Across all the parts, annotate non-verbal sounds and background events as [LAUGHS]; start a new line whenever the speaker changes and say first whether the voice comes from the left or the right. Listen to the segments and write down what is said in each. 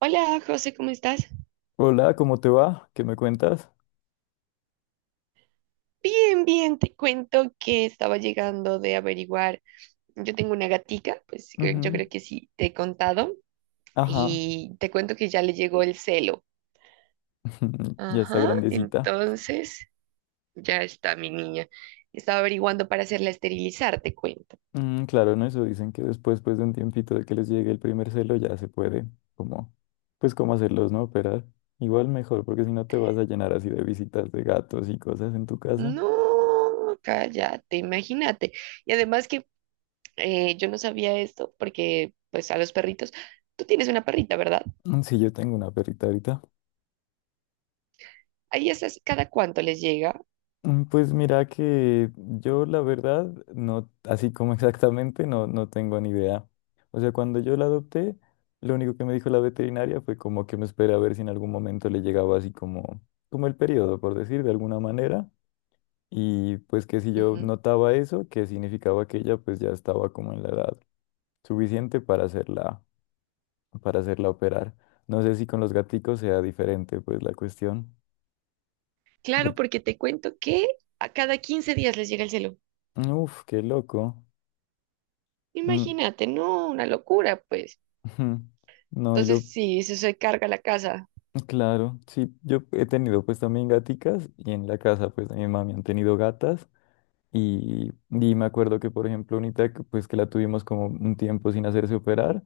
right: Hola, José, ¿cómo estás?
left: Hola, ¿cómo te va? ¿Qué me cuentas?
right: Bien, bien, te cuento que estaba llegando de averiguar. Yo tengo una gatica, pues yo
left: Ujú.
right: creo que sí te he contado,
left: Ajá.
right: y te cuento que ya le llegó el celo.
left: [LAUGHS] Ya está
right: Ajá,
left: grandecita.
right: entonces ya está mi niña. Estaba averiguando para hacerla esterilizar, te cuento.
left: Claro, no, eso dicen que después, pues de un tiempito de que les llegue el primer celo, ya se puede, como, pues cómo hacerlos, ¿no? Operar. Igual mejor, porque si no te vas a llenar así de visitas de gatos y cosas en tu casa.
right: No, cállate, imagínate. Y además que yo no sabía esto porque, pues, a los perritos, tú tienes una perrita, ¿verdad?
left: Sí, yo tengo una perrita ahorita.
right: Ahí esas, ¿cada cuánto les llega?
left: Pues mira que yo la verdad, no, así como [LAUGHS] exactamente, no, no tengo ni idea. O sea, cuando yo la adopté, lo único que me dijo la veterinaria fue como que me espera a ver si en algún momento le llegaba así como el periodo, por decir, de alguna manera. Y pues que si yo
right: Ujú.
left: notaba eso, que significaba que ella pues ya estaba como en la edad suficiente para hacerla operar. No sé si con los gaticos sea diferente pues la cuestión.
right: Claro,
left: porque-
right: porque te cuento que a cada 15 días les llega el celo.
left: Uf, qué loco. Mm.
right: Imagínate, no, una locura, pues.
left: Ujú. No, y
right: Entonces sí, se carga la casa.
left: claro, sí, yo he tenido pues también gaticas y en la casa pues de mi mami han tenido gatas y me acuerdo que por ejemplo unita que, pues que la tuvimos como un tiempo sin hacerse operar,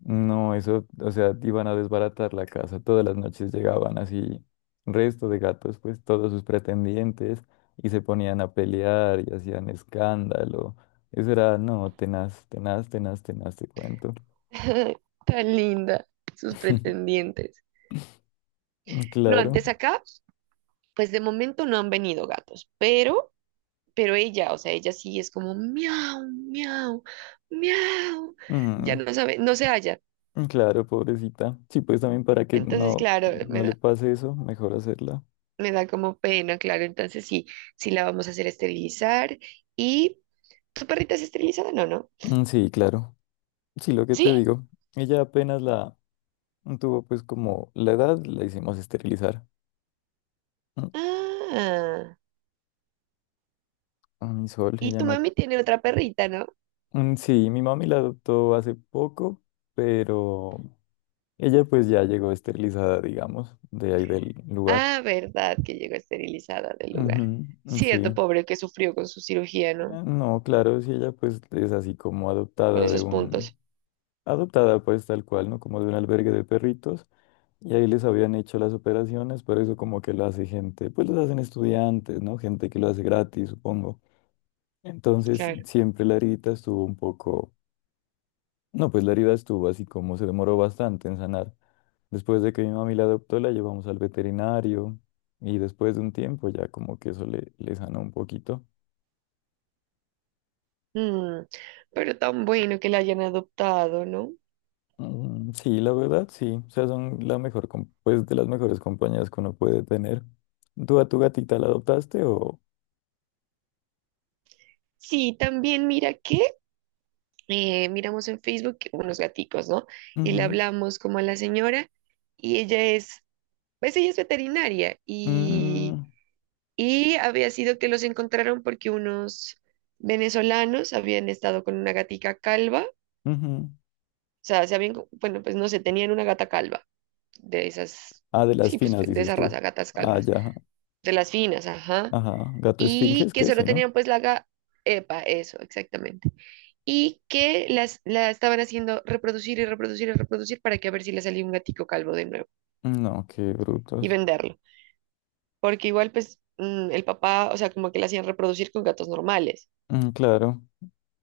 left: no, eso, o sea, iban a desbaratar la casa, todas las noches llegaban así resto de gatos pues todos sus pretendientes y se ponían a pelear y hacían escándalo, eso era, no, tenaz, tenaz, tenaz, tenaz, te cuento.
right: [LAUGHS] Tan linda, sus
left: [LAUGHS]
right: pretendientes. No,
left: Claro.
right: antes acá, pues de momento no han venido gatos, pero ella, o sea, ella sí es como miau, miau, miau. Ya
left: Mm.
right: no sabe, no se halla.
left: Claro, pobrecita. Sí, pues también para que
right: Entonces,
left: no,
right: claro,
left: no le pase eso, mejor hacerla.
right: me da como pena, claro. Entonces sí, sí la vamos a hacer esterilizar. ¿Y tu perrita es esterilizada? No, no.
left: Sí, claro. Sí, lo que te
right: ¿Sí?
left: digo. Ella apenas la tuvo pues como la edad, la hicimos esterilizar. Mm,
right: Ah,
left: A mi sol,
right: y
left: ella
right: tu
left: no...
right: mami tiene otra perrita, ¿no?
left: Sí, mi mami la adoptó hace poco, pero ella pues ya llegó esterilizada, digamos, de ahí del lugar.
right: Ah, verdad, que llegó esterilizada del
left: Ujú.
right: lugar.
left: Mm. Sí.
right: Cierto, pobre que sufrió con su cirugía, ¿no?
left: Ah, no, claro, si ella pues es así como
right: Con
left: adoptada de
right: esos
left: un...
right: puntos.
left: Adoptada pues tal cual, ¿no? Como de un albergue de perritos. Y ahí les habían hecho las operaciones, pero eso como que lo hace gente, pues los hacen estudiantes, ¿no? Gente que lo hace gratis, supongo. Entonces,
right: Claro.
left: siempre la herida estuvo un poco, no, pues la herida estuvo así como se demoró bastante en sanar. Después de que mi mami la adoptó, la llevamos al veterinario y después de un tiempo ya como que eso le, le sanó un poquito.
right: Mm, pero tan bueno que la hayan adoptado, ¿no?
left: Sí, la verdad, sí. O sea, son pues de las mejores compañías que uno puede tener. ¿Tú a tu gatita la adoptaste o...?
right: Sí, también mira que miramos en Facebook unos gaticos, ¿no? Y le
left: Ujú.
right: hablamos como a la señora y ella es, pues ella es veterinaria y
left: Mm.
right: Y había sido que los encontraron porque unos venezolanos habían estado con una gatica calva, o
left: Ujú.
right: sea, se habían, bueno, pues no sé, tenían una gata calva, de esas,
left: Ah, de las
right: sí, pues
left: finas,
right: de
left: dices
right: esa
left: tú.
right: raza, gatas
left: Ah,
right: calvas,
left: ya.
right: de las finas, ajá,
left: Ajá. Gato
right: y
left: esfinges,
right: que
left: ¿qué?
right: solo
left: Sí, ¿no?
right: tenían pues la gata, epa, eso, exactamente, y que las, la estaban haciendo reproducir y reproducir y reproducir para que a ver si le salía un gatico calvo de nuevo
left: No, qué
right: y
left: brutos.
right: venderlo, porque igual pues el papá, o sea, como que la hacían reproducir con gatos normales.
left: Claro.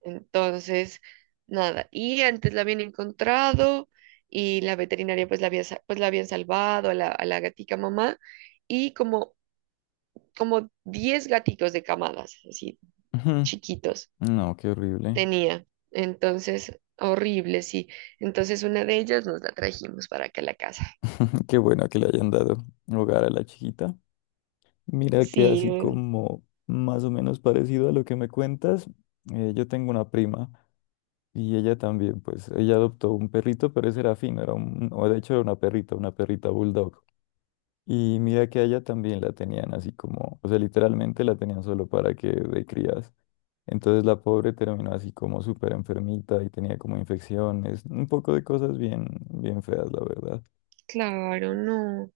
right: Entonces, nada. Y antes la habían encontrado y la veterinaria pues la había, pues la habían salvado a la gatica mamá y como, como 10 gaticos de camadas, así
left: Ujú.
right: chiquitos,
left: No, qué horrible.
right: tenía. Entonces, horrible, sí. Entonces una de ellas nos la trajimos para acá a la casa.
left: [LAUGHS] Qué bueno que le hayan dado hogar a la chiquita. Mira que
right: Sí,
left: así como más o menos parecido a lo que me cuentas, yo tengo una prima y ella también, pues, ella adoptó un perrito, pero ese era fino, o de hecho era una perrita bulldog. Y mira que a ella también la tenían así como, o sea, literalmente la tenían solo para que de crías. Entonces la pobre terminó así como súper enfermita y tenía como infecciones, un poco de cosas bien, bien feas, la verdad.
right: claro, no.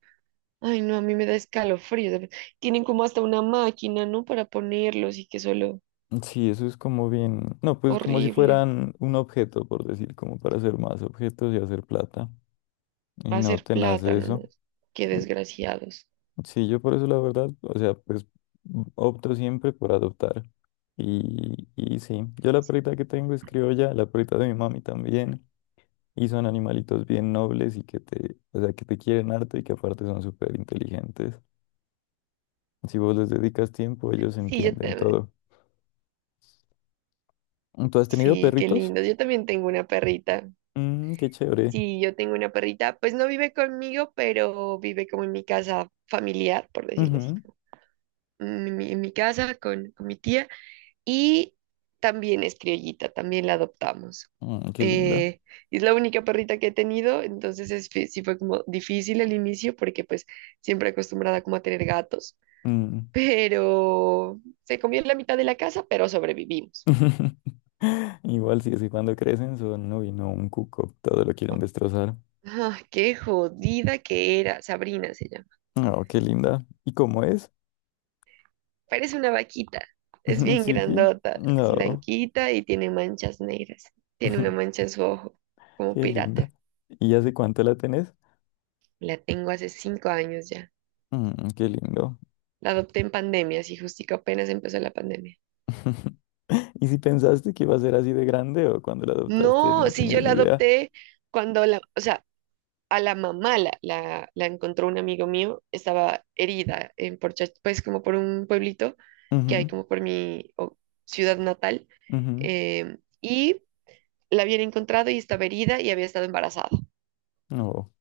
right: Ay, no, a mí me da escalofrío. Tienen como hasta una máquina, ¿no? Para ponerlos y que solo
left: Sí, eso es como bien, no, pues como si
right: horrible.
left: fueran un objeto, por decir, como para hacer más objetos y hacer plata. Y no
right: Hacer
left: te nace
right: plátano, ¿no?
left: eso.
right: Qué desgraciados.
left: Sí, yo por eso la verdad, o sea, pues opto siempre por adoptar. Y sí, yo la perrita que tengo es criolla, la perrita de mi mami también, y son animalitos bien nobles y que te, o sea, que te quieren harto y que aparte son súper inteligentes. Si vos les dedicas tiempo, ellos
right: Sí, yo
left: entienden
right: también,
left: todo. ¿Tú has tenido
right: sí, qué
left: perritos?
right: lindos. Yo también tengo una perrita.
left: Qué chévere.
right: Sí, yo tengo una perrita, pues no vive conmigo, pero vive como en mi casa familiar, por decirlo así,
left: Ujú.
right: como en mi casa con mi tía. Y también es criollita, también la adoptamos.
left: Qué linda.
right: Eh, es la única perrita que he tenido, entonces es sí fue como difícil al inicio porque pues siempre acostumbrada como a tener gatos
left: Mm.
right: pero se comió la mitad de la casa, pero sobrevivimos.
left: [LAUGHS] Igual sí, así cuando crecen son, uy, no, un cuco, todo lo quieren destrozar.
right: Ah, qué jodida que era. Sabrina se llama.
left: Oh, qué linda. ¿Y cómo es?
right: Parece una vaquita. Es
left: [LAUGHS]
right: bien
left: Sí, sí.
right: grandota, es
left: No.
right: blanquita y tiene manchas negras. Tiene una
left: [LAUGHS]
right: mancha en su ojo, como
left: Qué linda.
right: pirata.
left: ¿Y hace cuánto la tenés?
right: La tengo hace 5 años ya.
left: Qué lindo.
right: La adopté en pandemia, así justico apenas empezó la pandemia.
left: [LAUGHS] ¿Y si pensaste que iba a ser así de grande o cuando la adoptaste
right: No,
left: no
right: si yo
left: tenías ni
right: la
left: idea?
right: adopté cuando la, o sea, a la mamá la encontró un amigo mío, estaba herida en Porcha, pues como por un pueblito que hay
left: Ujú,
right: como por ciudad natal,
left: ujú.
right: y la habían encontrado y estaba herida y había estado embarazada.
left: No.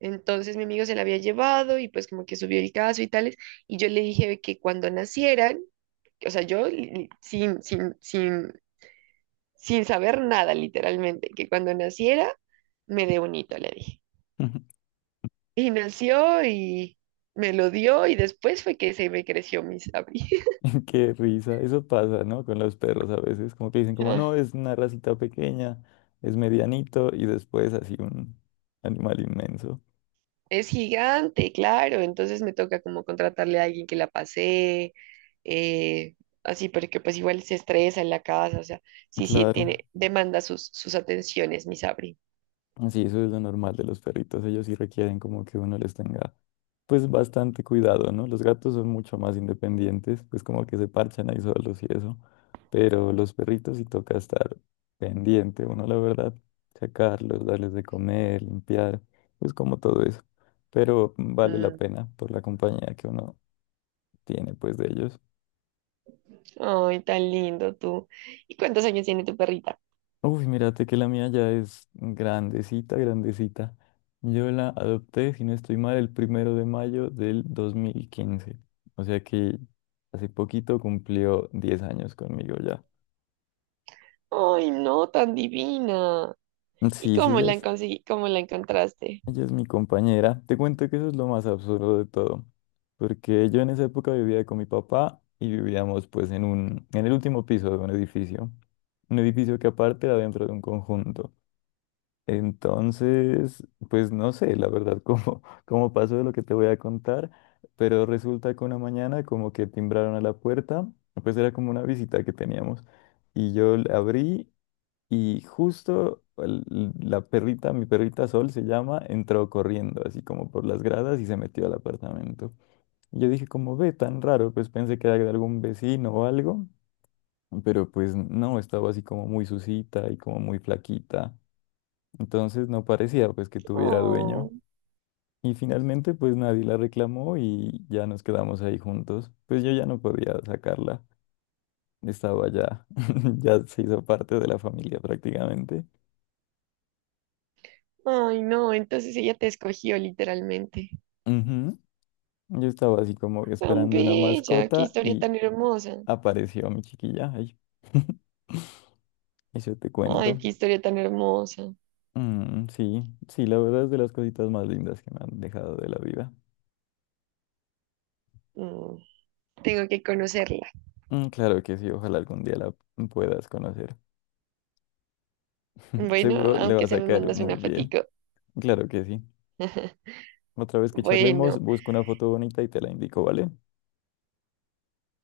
right: Entonces mi amigo se la había llevado y pues como que subió el caso y tales, y yo le dije que cuando nacieran, o sea, yo sin saber nada literalmente, que cuando naciera me dé un hito, le dije.
left: [LAUGHS]
right: Y nació y me lo dio y después fue que se me creció mi sabi. [LAUGHS]
left: Qué risa. Eso pasa, ¿no? Con los perros a veces. Como que dicen como, no,
right: Ah,
left: es una racita pequeña, es medianito y después así un animal inmenso.
right: es gigante, claro, entonces me toca como contratarle a alguien que la pasee, eh, así, porque pues igual se estresa en la casa, o sea, sí, sí,
left: Claro.
right: tiene, demanda sus, sus atenciones, mi Sabri.
left: Sí, eso es lo normal de los perritos. Ellos sí requieren como que uno les tenga, pues, bastante cuidado, ¿no? Los gatos son mucho más independientes, pues como que se parchan ahí solos y eso. Pero los perritos sí toca estar pendiente, uno, la verdad, sacarlos, darles de comer, limpiar, pues como todo eso. Pero vale la
right: Mm,
left: pena por la compañía que uno tiene, pues, de ellos.
right: ay, tan lindo tú. ¿Y cuántos años tiene tu perrita?
left: Uy, mírate que la mía ya es grandecita, grandecita. Yo la adopté, si no estoy mal, el 1 de mayo de 2015. O sea que hace poquito cumplió 10 años conmigo ya.
right: Ay, no, tan divina. ¿Y
left: Sí, sí,
right: cómo
left: ella
right: la
left: es,
right: conseguí, cómo la encontraste?
left: ella es mi compañera. Te cuento que eso es lo más absurdo de todo. Porque yo en esa época vivía con mi papá y vivíamos pues en el último piso de un edificio. Un edificio que aparte era dentro de un conjunto. Entonces, pues no sé, la verdad, cómo, [LAUGHS] cómo pasó de lo que te voy a contar, pero resulta que una mañana como que timbraron a la puerta, pues era como una visita que teníamos, y yo la abrí y justo la perrita, mi perrita Sol se llama, entró corriendo así como por las gradas y se metió al apartamento. Y yo dije como, ve, tan raro, pues pensé que era de algún vecino o algo, pero pues no, estaba así como muy sucita y como muy flaquita. Entonces no parecía pues que tuviera
right: Oh.
left: dueño. Y finalmente pues nadie la reclamó y ya nos quedamos ahí juntos. Pues yo ya no podía sacarla. Estaba ya, [LAUGHS] ya se hizo parte de la familia prácticamente.
right: Ay, no, entonces ella te escogió literalmente.
left: Ujú. Yo estaba así como
right: Tan
left: esperando una
right: bella, qué
left: mascota
right: historia
left: y
right: tan hermosa.
left: apareció mi chiquilla. Ay, [LAUGHS] eso te
right: Ay,
left: cuento.
right: qué historia tan hermosa.
left: Sí, sí, la verdad es de las cositas más lindas que me han dejado de la vida.
right: Mm, tengo que conocerla.
left: Claro que sí, ojalá algún día la puedas conocer. [LAUGHS]
right: Bueno,
left: Seguro le
right: aunque
left: vas
right: sea
left: a
right: me
left: caer
right: mandas
left: muy
right: una
left: bien.
right: fotico.
left: Claro que sí.
right: [LAUGHS]
left: Otra vez que charlemos,
right: Bueno,
left: busco una foto bonita y te la indico, ¿vale?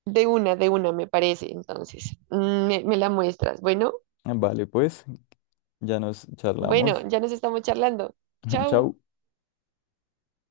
right: de una me parece, entonces. Mm, me la muestras. Bueno,
left: Vale, pues, ya nos
right: bueno,
left: charlamos.
right: ya nos estamos charlando.
left: [LAUGHS]
right: Chao.
left: Chau.